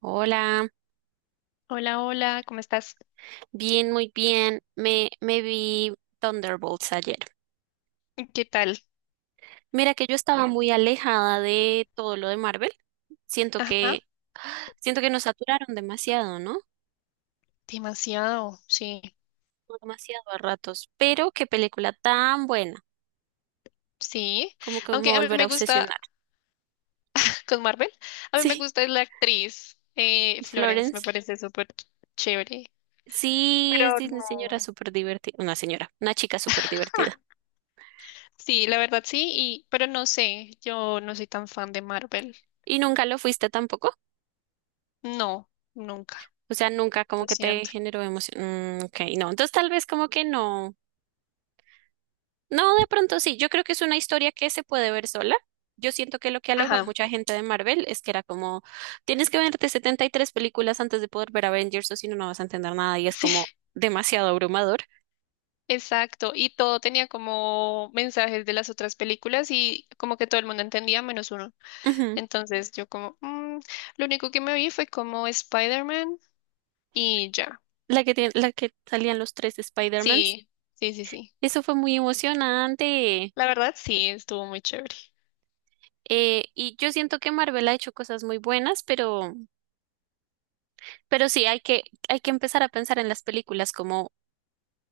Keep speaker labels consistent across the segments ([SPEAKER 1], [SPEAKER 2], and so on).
[SPEAKER 1] Hola,
[SPEAKER 2] Hola, hola, ¿cómo estás?
[SPEAKER 1] bien, muy bien. Me vi Thunderbolts ayer.
[SPEAKER 2] ¿Qué tal?
[SPEAKER 1] Mira que yo estaba muy alejada de todo lo de Marvel. Siento
[SPEAKER 2] Ajá,
[SPEAKER 1] que, siento que nos saturaron demasiado, ¿no?
[SPEAKER 2] demasiado, sí,
[SPEAKER 1] Demasiado a ratos. Pero qué película tan buena.
[SPEAKER 2] sí.
[SPEAKER 1] Como que me volverá
[SPEAKER 2] Aunque
[SPEAKER 1] a
[SPEAKER 2] a mí
[SPEAKER 1] volver
[SPEAKER 2] me
[SPEAKER 1] a
[SPEAKER 2] gusta,
[SPEAKER 1] obsesionar.
[SPEAKER 2] con Marvel, a mí me
[SPEAKER 1] Sí,
[SPEAKER 2] gusta la actriz Florence, me
[SPEAKER 1] Florence.
[SPEAKER 2] parece súper chévere.
[SPEAKER 1] Sí,
[SPEAKER 2] Pero
[SPEAKER 1] es una señora
[SPEAKER 2] no.
[SPEAKER 1] súper divertida. Una señora, una chica súper
[SPEAKER 2] Ah,
[SPEAKER 1] divertida.
[SPEAKER 2] sí, la verdad sí, y, pero no sé, yo no soy tan fan de Marvel.
[SPEAKER 1] ¿Y nunca lo fuiste tampoco?
[SPEAKER 2] No, nunca,
[SPEAKER 1] O sea, nunca como
[SPEAKER 2] lo
[SPEAKER 1] que te
[SPEAKER 2] siento.
[SPEAKER 1] generó emoción. Mm, ok, no. Entonces tal vez como que no. No, de pronto sí, yo creo que es una historia que se puede ver sola. Yo siento que lo que alejó a
[SPEAKER 2] Ajá,
[SPEAKER 1] mucha gente de Marvel es que era como, tienes que verte 73 películas antes de poder ver Avengers o si no, no vas a entender nada y es como
[SPEAKER 2] sí,
[SPEAKER 1] demasiado abrumador.
[SPEAKER 2] exacto. Y todo tenía como mensajes de las otras películas y como que todo el mundo entendía menos uno.
[SPEAKER 1] Ujú.
[SPEAKER 2] Entonces yo como, "Mm". Lo único que me vi fue como Spider-Man y ya.
[SPEAKER 1] La que la que salían los tres Spider-Mans.
[SPEAKER 2] Sí, sí, sí, sí.
[SPEAKER 1] Eso fue muy emocionante.
[SPEAKER 2] La verdad, sí, estuvo muy chévere.
[SPEAKER 1] Y yo siento que Marvel ha hecho cosas muy buenas, pero sí hay que empezar a pensar en las películas como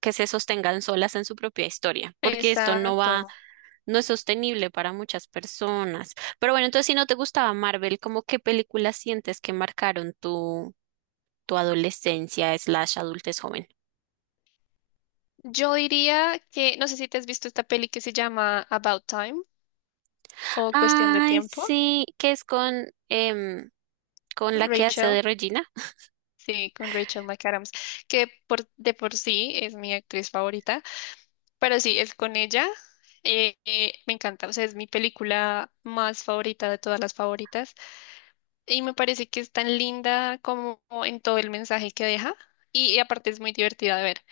[SPEAKER 1] que se sostengan solas en su propia historia, porque esto no va
[SPEAKER 2] Exacto.
[SPEAKER 1] no es sostenible para muchas personas. Pero bueno, entonces si no te gustaba Marvel, ¿cómo qué películas sientes que marcaron tu adolescencia slash adultez joven?
[SPEAKER 2] Yo diría que, no sé si te has visto esta peli que se llama About Time o Cuestión de
[SPEAKER 1] Ay,
[SPEAKER 2] Tiempo,
[SPEAKER 1] sí, que es con, con la que hace de
[SPEAKER 2] Rachel.
[SPEAKER 1] Regina,
[SPEAKER 2] Sí, con Rachel McAdams, que por, de por sí es mi actriz favorita, pero sí, es con ella. Me encanta, o sea, es mi película más favorita de todas las favoritas. Y me parece que es tan linda como en todo el mensaje que deja. Y aparte es muy divertida de ver.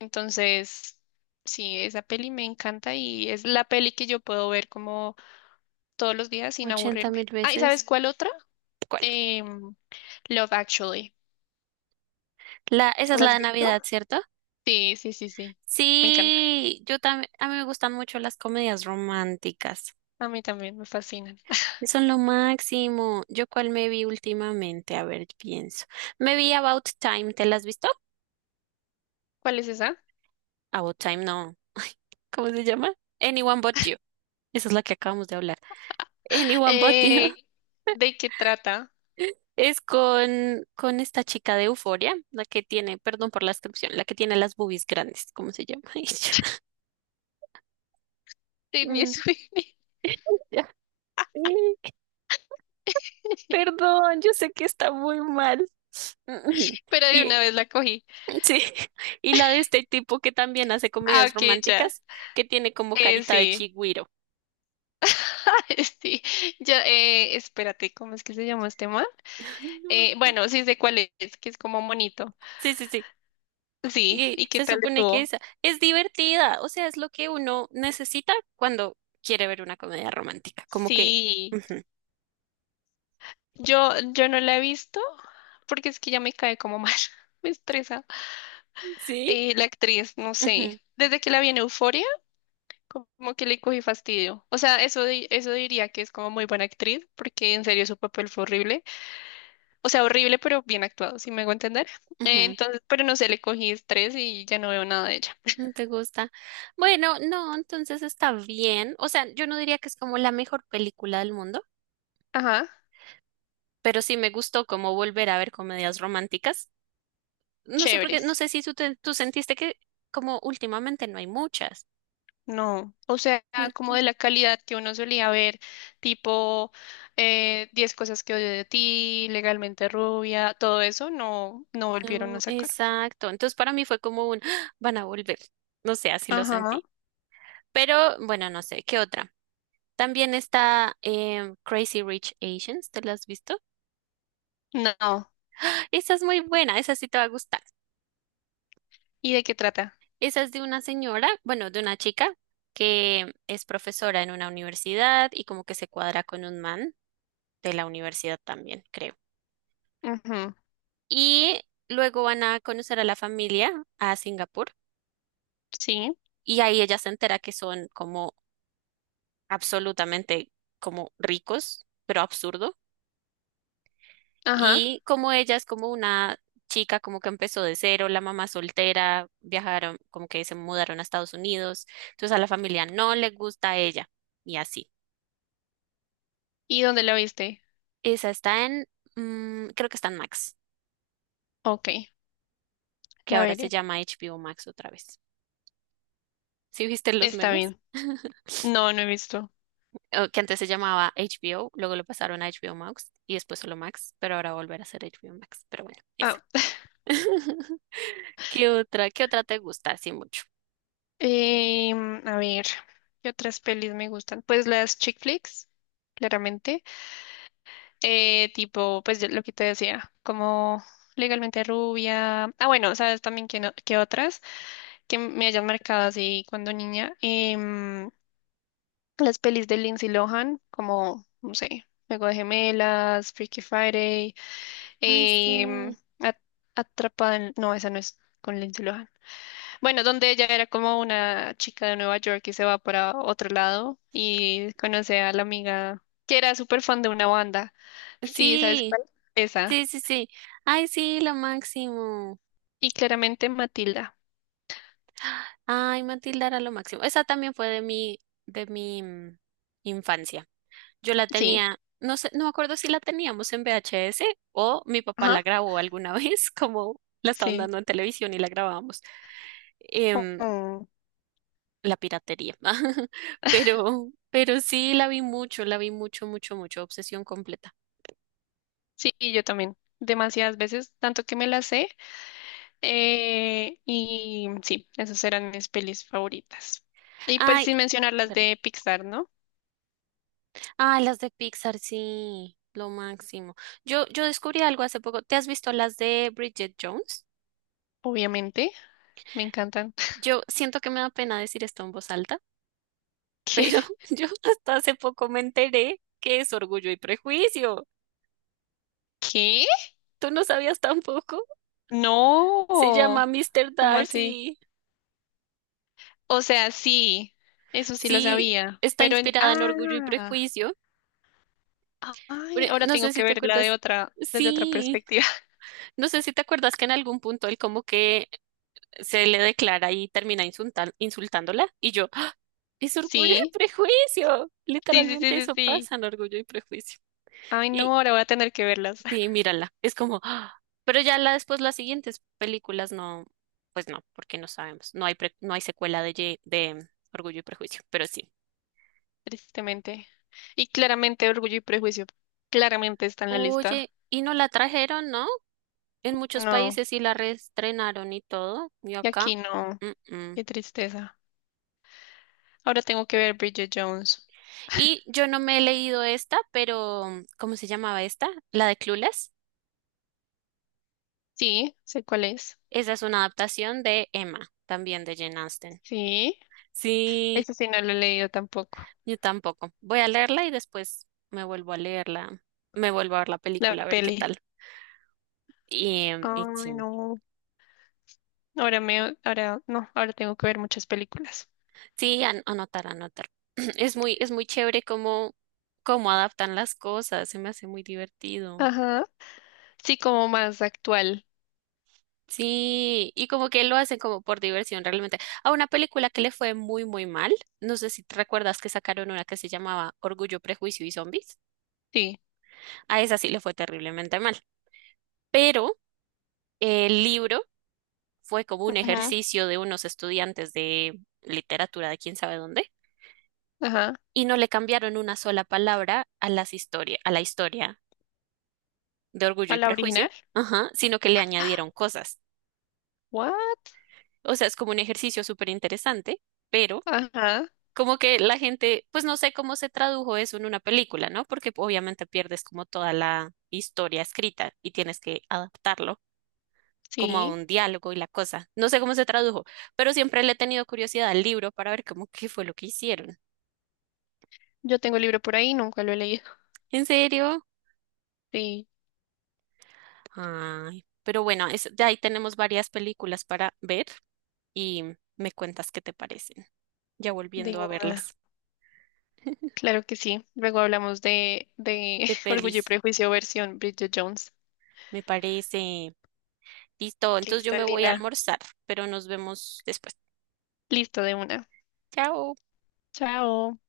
[SPEAKER 2] Entonces, sí, esa peli me encanta y es la peli que yo puedo ver como todos los días sin
[SPEAKER 1] ochenta
[SPEAKER 2] aburrirme.
[SPEAKER 1] mil
[SPEAKER 2] Ah, ¿y
[SPEAKER 1] veces.
[SPEAKER 2] sabes cuál otra?
[SPEAKER 1] ¿Cuál?
[SPEAKER 2] Em, Love Actually.
[SPEAKER 1] La, esa es
[SPEAKER 2] ¿La
[SPEAKER 1] la
[SPEAKER 2] has
[SPEAKER 1] de
[SPEAKER 2] visto?
[SPEAKER 1] Navidad, ¿cierto?
[SPEAKER 2] Sí, sí, sí, sí. Me encanta.
[SPEAKER 1] Sí, yo también, a mí me gustan mucho las comedias románticas.
[SPEAKER 2] A mí también me fascinan.
[SPEAKER 1] Son lo máximo. ¿Yo cuál me vi últimamente? A ver, pienso. Me vi About Time, ¿te la has visto?
[SPEAKER 2] ¿Cuál es esa?
[SPEAKER 1] About Time no. ¿Cómo se llama? Anyone But You. Esa es la que acabamos de hablar. Anyone But You
[SPEAKER 2] Eh, ¿De qué trata?
[SPEAKER 1] es con esta chica de Euforia, la que tiene, perdón por la descripción, la que tiene las boobies grandes. ¿Cómo se llama ella?
[SPEAKER 2] Sydney
[SPEAKER 1] Mm,
[SPEAKER 2] Sweeney.
[SPEAKER 1] ya. Eh, Perdón, yo sé que está muy mal. Mm,
[SPEAKER 2] Pero de
[SPEAKER 1] Y
[SPEAKER 2] una vez la cogí.
[SPEAKER 1] sí, y la de este tipo que también hace
[SPEAKER 2] Ah,
[SPEAKER 1] comedias
[SPEAKER 2] ok, ya.
[SPEAKER 1] románticas, que tiene como carita de
[SPEAKER 2] Sí.
[SPEAKER 1] chigüiro.
[SPEAKER 2] Sí, ya, espérate, ¿cómo es que se llama este man?
[SPEAKER 1] Ay, no me acuerdo.
[SPEAKER 2] Bueno, sí sé cuál es, que es como monito.
[SPEAKER 1] Sí, sí, sí.
[SPEAKER 2] Sí,
[SPEAKER 1] Y
[SPEAKER 2] ¿y qué
[SPEAKER 1] se
[SPEAKER 2] tal
[SPEAKER 1] supone que
[SPEAKER 2] estuvo?
[SPEAKER 1] esa es divertida, o sea, es lo que uno necesita cuando quiere ver una comedia romántica, como que,
[SPEAKER 2] Sí,
[SPEAKER 1] ujú,
[SPEAKER 2] yo no la he visto porque es que ya me cae como mal, me estresa.
[SPEAKER 1] sí,
[SPEAKER 2] La actriz, no sé,
[SPEAKER 1] ujú,
[SPEAKER 2] desde que la vi en Euforia, como que le cogí fastidio. O sea, eso, eso diría que es como muy buena actriz porque en serio su papel fue horrible. O sea, horrible, pero bien actuado, si me hago entender.
[SPEAKER 1] ujú,
[SPEAKER 2] Entonces, pero no sé, le cogí estrés y ya no veo nada de ella.
[SPEAKER 1] no te gusta. Bueno, no, entonces está bien, o sea, yo no diría que es como la mejor película del mundo,
[SPEAKER 2] Ajá.
[SPEAKER 1] pero sí me gustó como volver a ver comedias románticas. No sé por qué, no
[SPEAKER 2] Chéveres.
[SPEAKER 1] sé si tú sentiste que como últimamente no hay muchas,
[SPEAKER 2] No, o sea, como
[SPEAKER 1] ¿cierto?
[SPEAKER 2] de la calidad que uno solía ver, tipo 10 cosas que odio de ti, legalmente rubia, todo eso no, no volvieron a
[SPEAKER 1] No,
[SPEAKER 2] sacar.
[SPEAKER 1] exacto. Entonces para mí fue como un, "Ah, van a volver, no sé, así lo
[SPEAKER 2] Ajá,
[SPEAKER 1] sentí". Pero bueno, no sé, ¿qué otra? También está Crazy Rich Asians, ¿te la has visto?
[SPEAKER 2] no.
[SPEAKER 1] Esa es muy buena, esa sí te va a gustar.
[SPEAKER 2] ¿Y de qué trata?
[SPEAKER 1] Esa es de una señora, bueno, de una chica que es profesora en una universidad y como que se cuadra con un man de la universidad también, creo.
[SPEAKER 2] Ujú,
[SPEAKER 1] Y luego van a conocer a la familia a Singapur
[SPEAKER 2] sí,
[SPEAKER 1] y ahí ella se entera que son como absolutamente como ricos, pero absurdo.
[SPEAKER 2] ajá.
[SPEAKER 1] Y como ella es como una chica como que empezó de cero, la mamá soltera, viajaron, como que se mudaron a Estados Unidos, entonces a la familia no le gusta a ella y así.
[SPEAKER 2] ¿Y dónde la viste?
[SPEAKER 1] Esa está en, creo que está en Max,
[SPEAKER 2] Ok,
[SPEAKER 1] que
[SPEAKER 2] la
[SPEAKER 1] ahora se
[SPEAKER 2] veré.
[SPEAKER 1] llama HBO Max otra vez. ¿Sí viste los
[SPEAKER 2] Está
[SPEAKER 1] memes?
[SPEAKER 2] bien. No, no he visto.
[SPEAKER 1] O que antes se llamaba HBO, luego lo pasaron a HBO Max y después solo Max, pero ahora volver a ser HBO Max. Pero bueno, esa.
[SPEAKER 2] Ah,
[SPEAKER 1] ¿Qué otra? ¿Qué otra te gusta así mucho?
[SPEAKER 2] a ver, ¿qué otras pelis me gustan? Pues las chick flicks, claramente. Tipo, pues lo que te decía, como legalmente rubia. Ah, bueno, sabes también que, que otras que me hayan marcado así cuando niña. Las pelis de Lindsay Lohan, como, no sé, Juego de Gemelas, Freaky Friday,
[SPEAKER 1] Ay,
[SPEAKER 2] em,
[SPEAKER 1] sí.
[SPEAKER 2] Atrapada en... No, esa no es con Lindsay Lohan. Bueno, donde ella era como una chica de Nueva York y se va para otro lado y conoce a la amiga que era súper fan de una banda. Sí, ¿sabes
[SPEAKER 1] Sí,
[SPEAKER 2] cuál? Esa.
[SPEAKER 1] sí, sí, sí. Ay, sí, lo máximo.
[SPEAKER 2] Y claramente Matilda.
[SPEAKER 1] Ay, Matilda era lo máximo. Esa también fue de mi infancia. Yo la
[SPEAKER 2] Sí,
[SPEAKER 1] tenía, no sé, no me acuerdo si la teníamos en VHS o mi papá
[SPEAKER 2] ajá.
[SPEAKER 1] la grabó alguna vez, como la estaban
[SPEAKER 2] Sí.
[SPEAKER 1] dando en televisión y la grabábamos. Em,
[SPEAKER 2] Oh,
[SPEAKER 1] la piratería. Pero sí, la vi mucho, mucho, mucho. Obsesión completa.
[SPEAKER 2] sí, y yo también. Demasiadas veces, tanto que me las sé. Y sí, esas eran mis pelis favoritas. Y pues
[SPEAKER 1] Ay,
[SPEAKER 2] sin mencionar las
[SPEAKER 1] perdón.
[SPEAKER 2] de Pixar, ¿no?
[SPEAKER 1] Ah, las de Pixar, sí, lo máximo. Yo descubrí algo hace poco. ¿Te has visto las de Bridget Jones?
[SPEAKER 2] Obviamente, me encantan.
[SPEAKER 1] Yo siento que me da pena decir esto en voz alta,
[SPEAKER 2] ¿Qué?
[SPEAKER 1] pero yo hasta hace poco me enteré que es Orgullo y Prejuicio.
[SPEAKER 2] ¿Qué?
[SPEAKER 1] ¿Tú no sabías tampoco? Se llama
[SPEAKER 2] No.
[SPEAKER 1] Mr.
[SPEAKER 2] ¿Cómo así?
[SPEAKER 1] Darcy.
[SPEAKER 2] O sea, sí, eso sí lo
[SPEAKER 1] Sí,
[SPEAKER 2] sabía.
[SPEAKER 1] está
[SPEAKER 2] Pero en...
[SPEAKER 1] inspirada en Orgullo y
[SPEAKER 2] Ah,
[SPEAKER 1] Prejuicio. Pero
[SPEAKER 2] ay, ahora
[SPEAKER 1] no
[SPEAKER 2] tengo
[SPEAKER 1] sé si
[SPEAKER 2] que
[SPEAKER 1] te
[SPEAKER 2] verla de
[SPEAKER 1] acuerdas.
[SPEAKER 2] otra, desde otra
[SPEAKER 1] Sí,
[SPEAKER 2] perspectiva.
[SPEAKER 1] no sé si te acuerdas que en algún punto él como que se le declara y termina insultándola. Y yo, ¡ah!, es orgullo y
[SPEAKER 2] Sí,
[SPEAKER 1] prejuicio.
[SPEAKER 2] sí, sí, sí,
[SPEAKER 1] Literalmente
[SPEAKER 2] sí,
[SPEAKER 1] eso
[SPEAKER 2] sí.
[SPEAKER 1] pasa en orgullo y prejuicio.
[SPEAKER 2] Ay,
[SPEAKER 1] Y
[SPEAKER 2] no, ahora voy a tener que verlas,
[SPEAKER 1] sí, mírala, es como, ¡ah! Pero ya la, después las siguientes películas no, pues no, porque no sabemos. No hay secuela de orgullo y prejuicio, pero sí.
[SPEAKER 2] tristemente. Y claramente Orgullo y Prejuicio, claramente está en la lista.
[SPEAKER 1] Oye, y no la trajeron, ¿no? En muchos
[SPEAKER 2] No,
[SPEAKER 1] países sí la reestrenaron y todo. Y
[SPEAKER 2] y
[SPEAKER 1] acá.
[SPEAKER 2] aquí no,
[SPEAKER 1] Mm, mm.
[SPEAKER 2] qué tristeza. Ahora tengo que ver Bridget Jones.
[SPEAKER 1] Y yo no me he leído esta, pero ¿cómo se llamaba esta? La de Clueless.
[SPEAKER 2] Sí, sé cuál es.
[SPEAKER 1] Esa es una adaptación de Emma, también de Jane Austen.
[SPEAKER 2] Sí,
[SPEAKER 1] Sí,
[SPEAKER 2] eso sí no lo he leído tampoco.
[SPEAKER 1] yo tampoco. Voy a leerla y después me vuelvo a leerla, me vuelvo a ver la
[SPEAKER 2] La
[SPEAKER 1] película, a ver qué
[SPEAKER 2] peli.
[SPEAKER 1] tal. Y
[SPEAKER 2] Ay,
[SPEAKER 1] sí,
[SPEAKER 2] no. Ahora me, ahora, no, ahora tengo que ver muchas películas.
[SPEAKER 1] sí, anotar, anotar. Es muy chévere cómo, cómo adaptan las cosas, se me hace muy divertido.
[SPEAKER 2] Ajá. Sí, como más actual.
[SPEAKER 1] Sí, y como que lo hacen como por diversión realmente. A una película que le fue muy, muy mal, no sé si te recuerdas que sacaron una que se llamaba Orgullo, Prejuicio y Zombies,
[SPEAKER 2] Sí.
[SPEAKER 1] a esa sí le fue terriblemente mal. Pero el libro fue como un
[SPEAKER 2] Ajá.
[SPEAKER 1] ejercicio de unos estudiantes de literatura de quién sabe dónde,
[SPEAKER 2] Ajá.
[SPEAKER 1] y no le cambiaron una sola palabra a a la historia de Orgullo
[SPEAKER 2] ¿A
[SPEAKER 1] y
[SPEAKER 2] la
[SPEAKER 1] Prejuicio,
[SPEAKER 2] original?
[SPEAKER 1] ajá, sino que le añadieron cosas.
[SPEAKER 2] What?
[SPEAKER 1] O sea, es como un ejercicio súper interesante, pero
[SPEAKER 2] Ajá.
[SPEAKER 1] como que la gente, pues no sé cómo se tradujo eso en una película, ¿no? Porque obviamente pierdes como toda la historia escrita y tienes que adaptarlo como a
[SPEAKER 2] Sí.
[SPEAKER 1] un diálogo y la cosa. No sé cómo se tradujo, pero siempre le he tenido curiosidad al libro para ver cómo qué fue lo que hicieron.
[SPEAKER 2] Yo tengo el libro por ahí, nunca lo he leído.
[SPEAKER 1] ¿En serio?
[SPEAKER 2] Sí,
[SPEAKER 1] Ay, pero bueno, de ahí tenemos varias películas para ver y me cuentas qué te parecen, ya
[SPEAKER 2] de
[SPEAKER 1] volviendo a
[SPEAKER 2] una.
[SPEAKER 1] verlas.
[SPEAKER 2] Claro que sí. Luego hablamos de
[SPEAKER 1] De
[SPEAKER 2] Orgullo y
[SPEAKER 1] pelis,
[SPEAKER 2] Prejuicio versión Bridget Jones.
[SPEAKER 1] me parece. Listo, entonces yo
[SPEAKER 2] Listo,
[SPEAKER 1] me voy a
[SPEAKER 2] Lina.
[SPEAKER 1] almorzar, pero nos vemos después.
[SPEAKER 2] Listo, de una.
[SPEAKER 1] Chao.
[SPEAKER 2] Chao.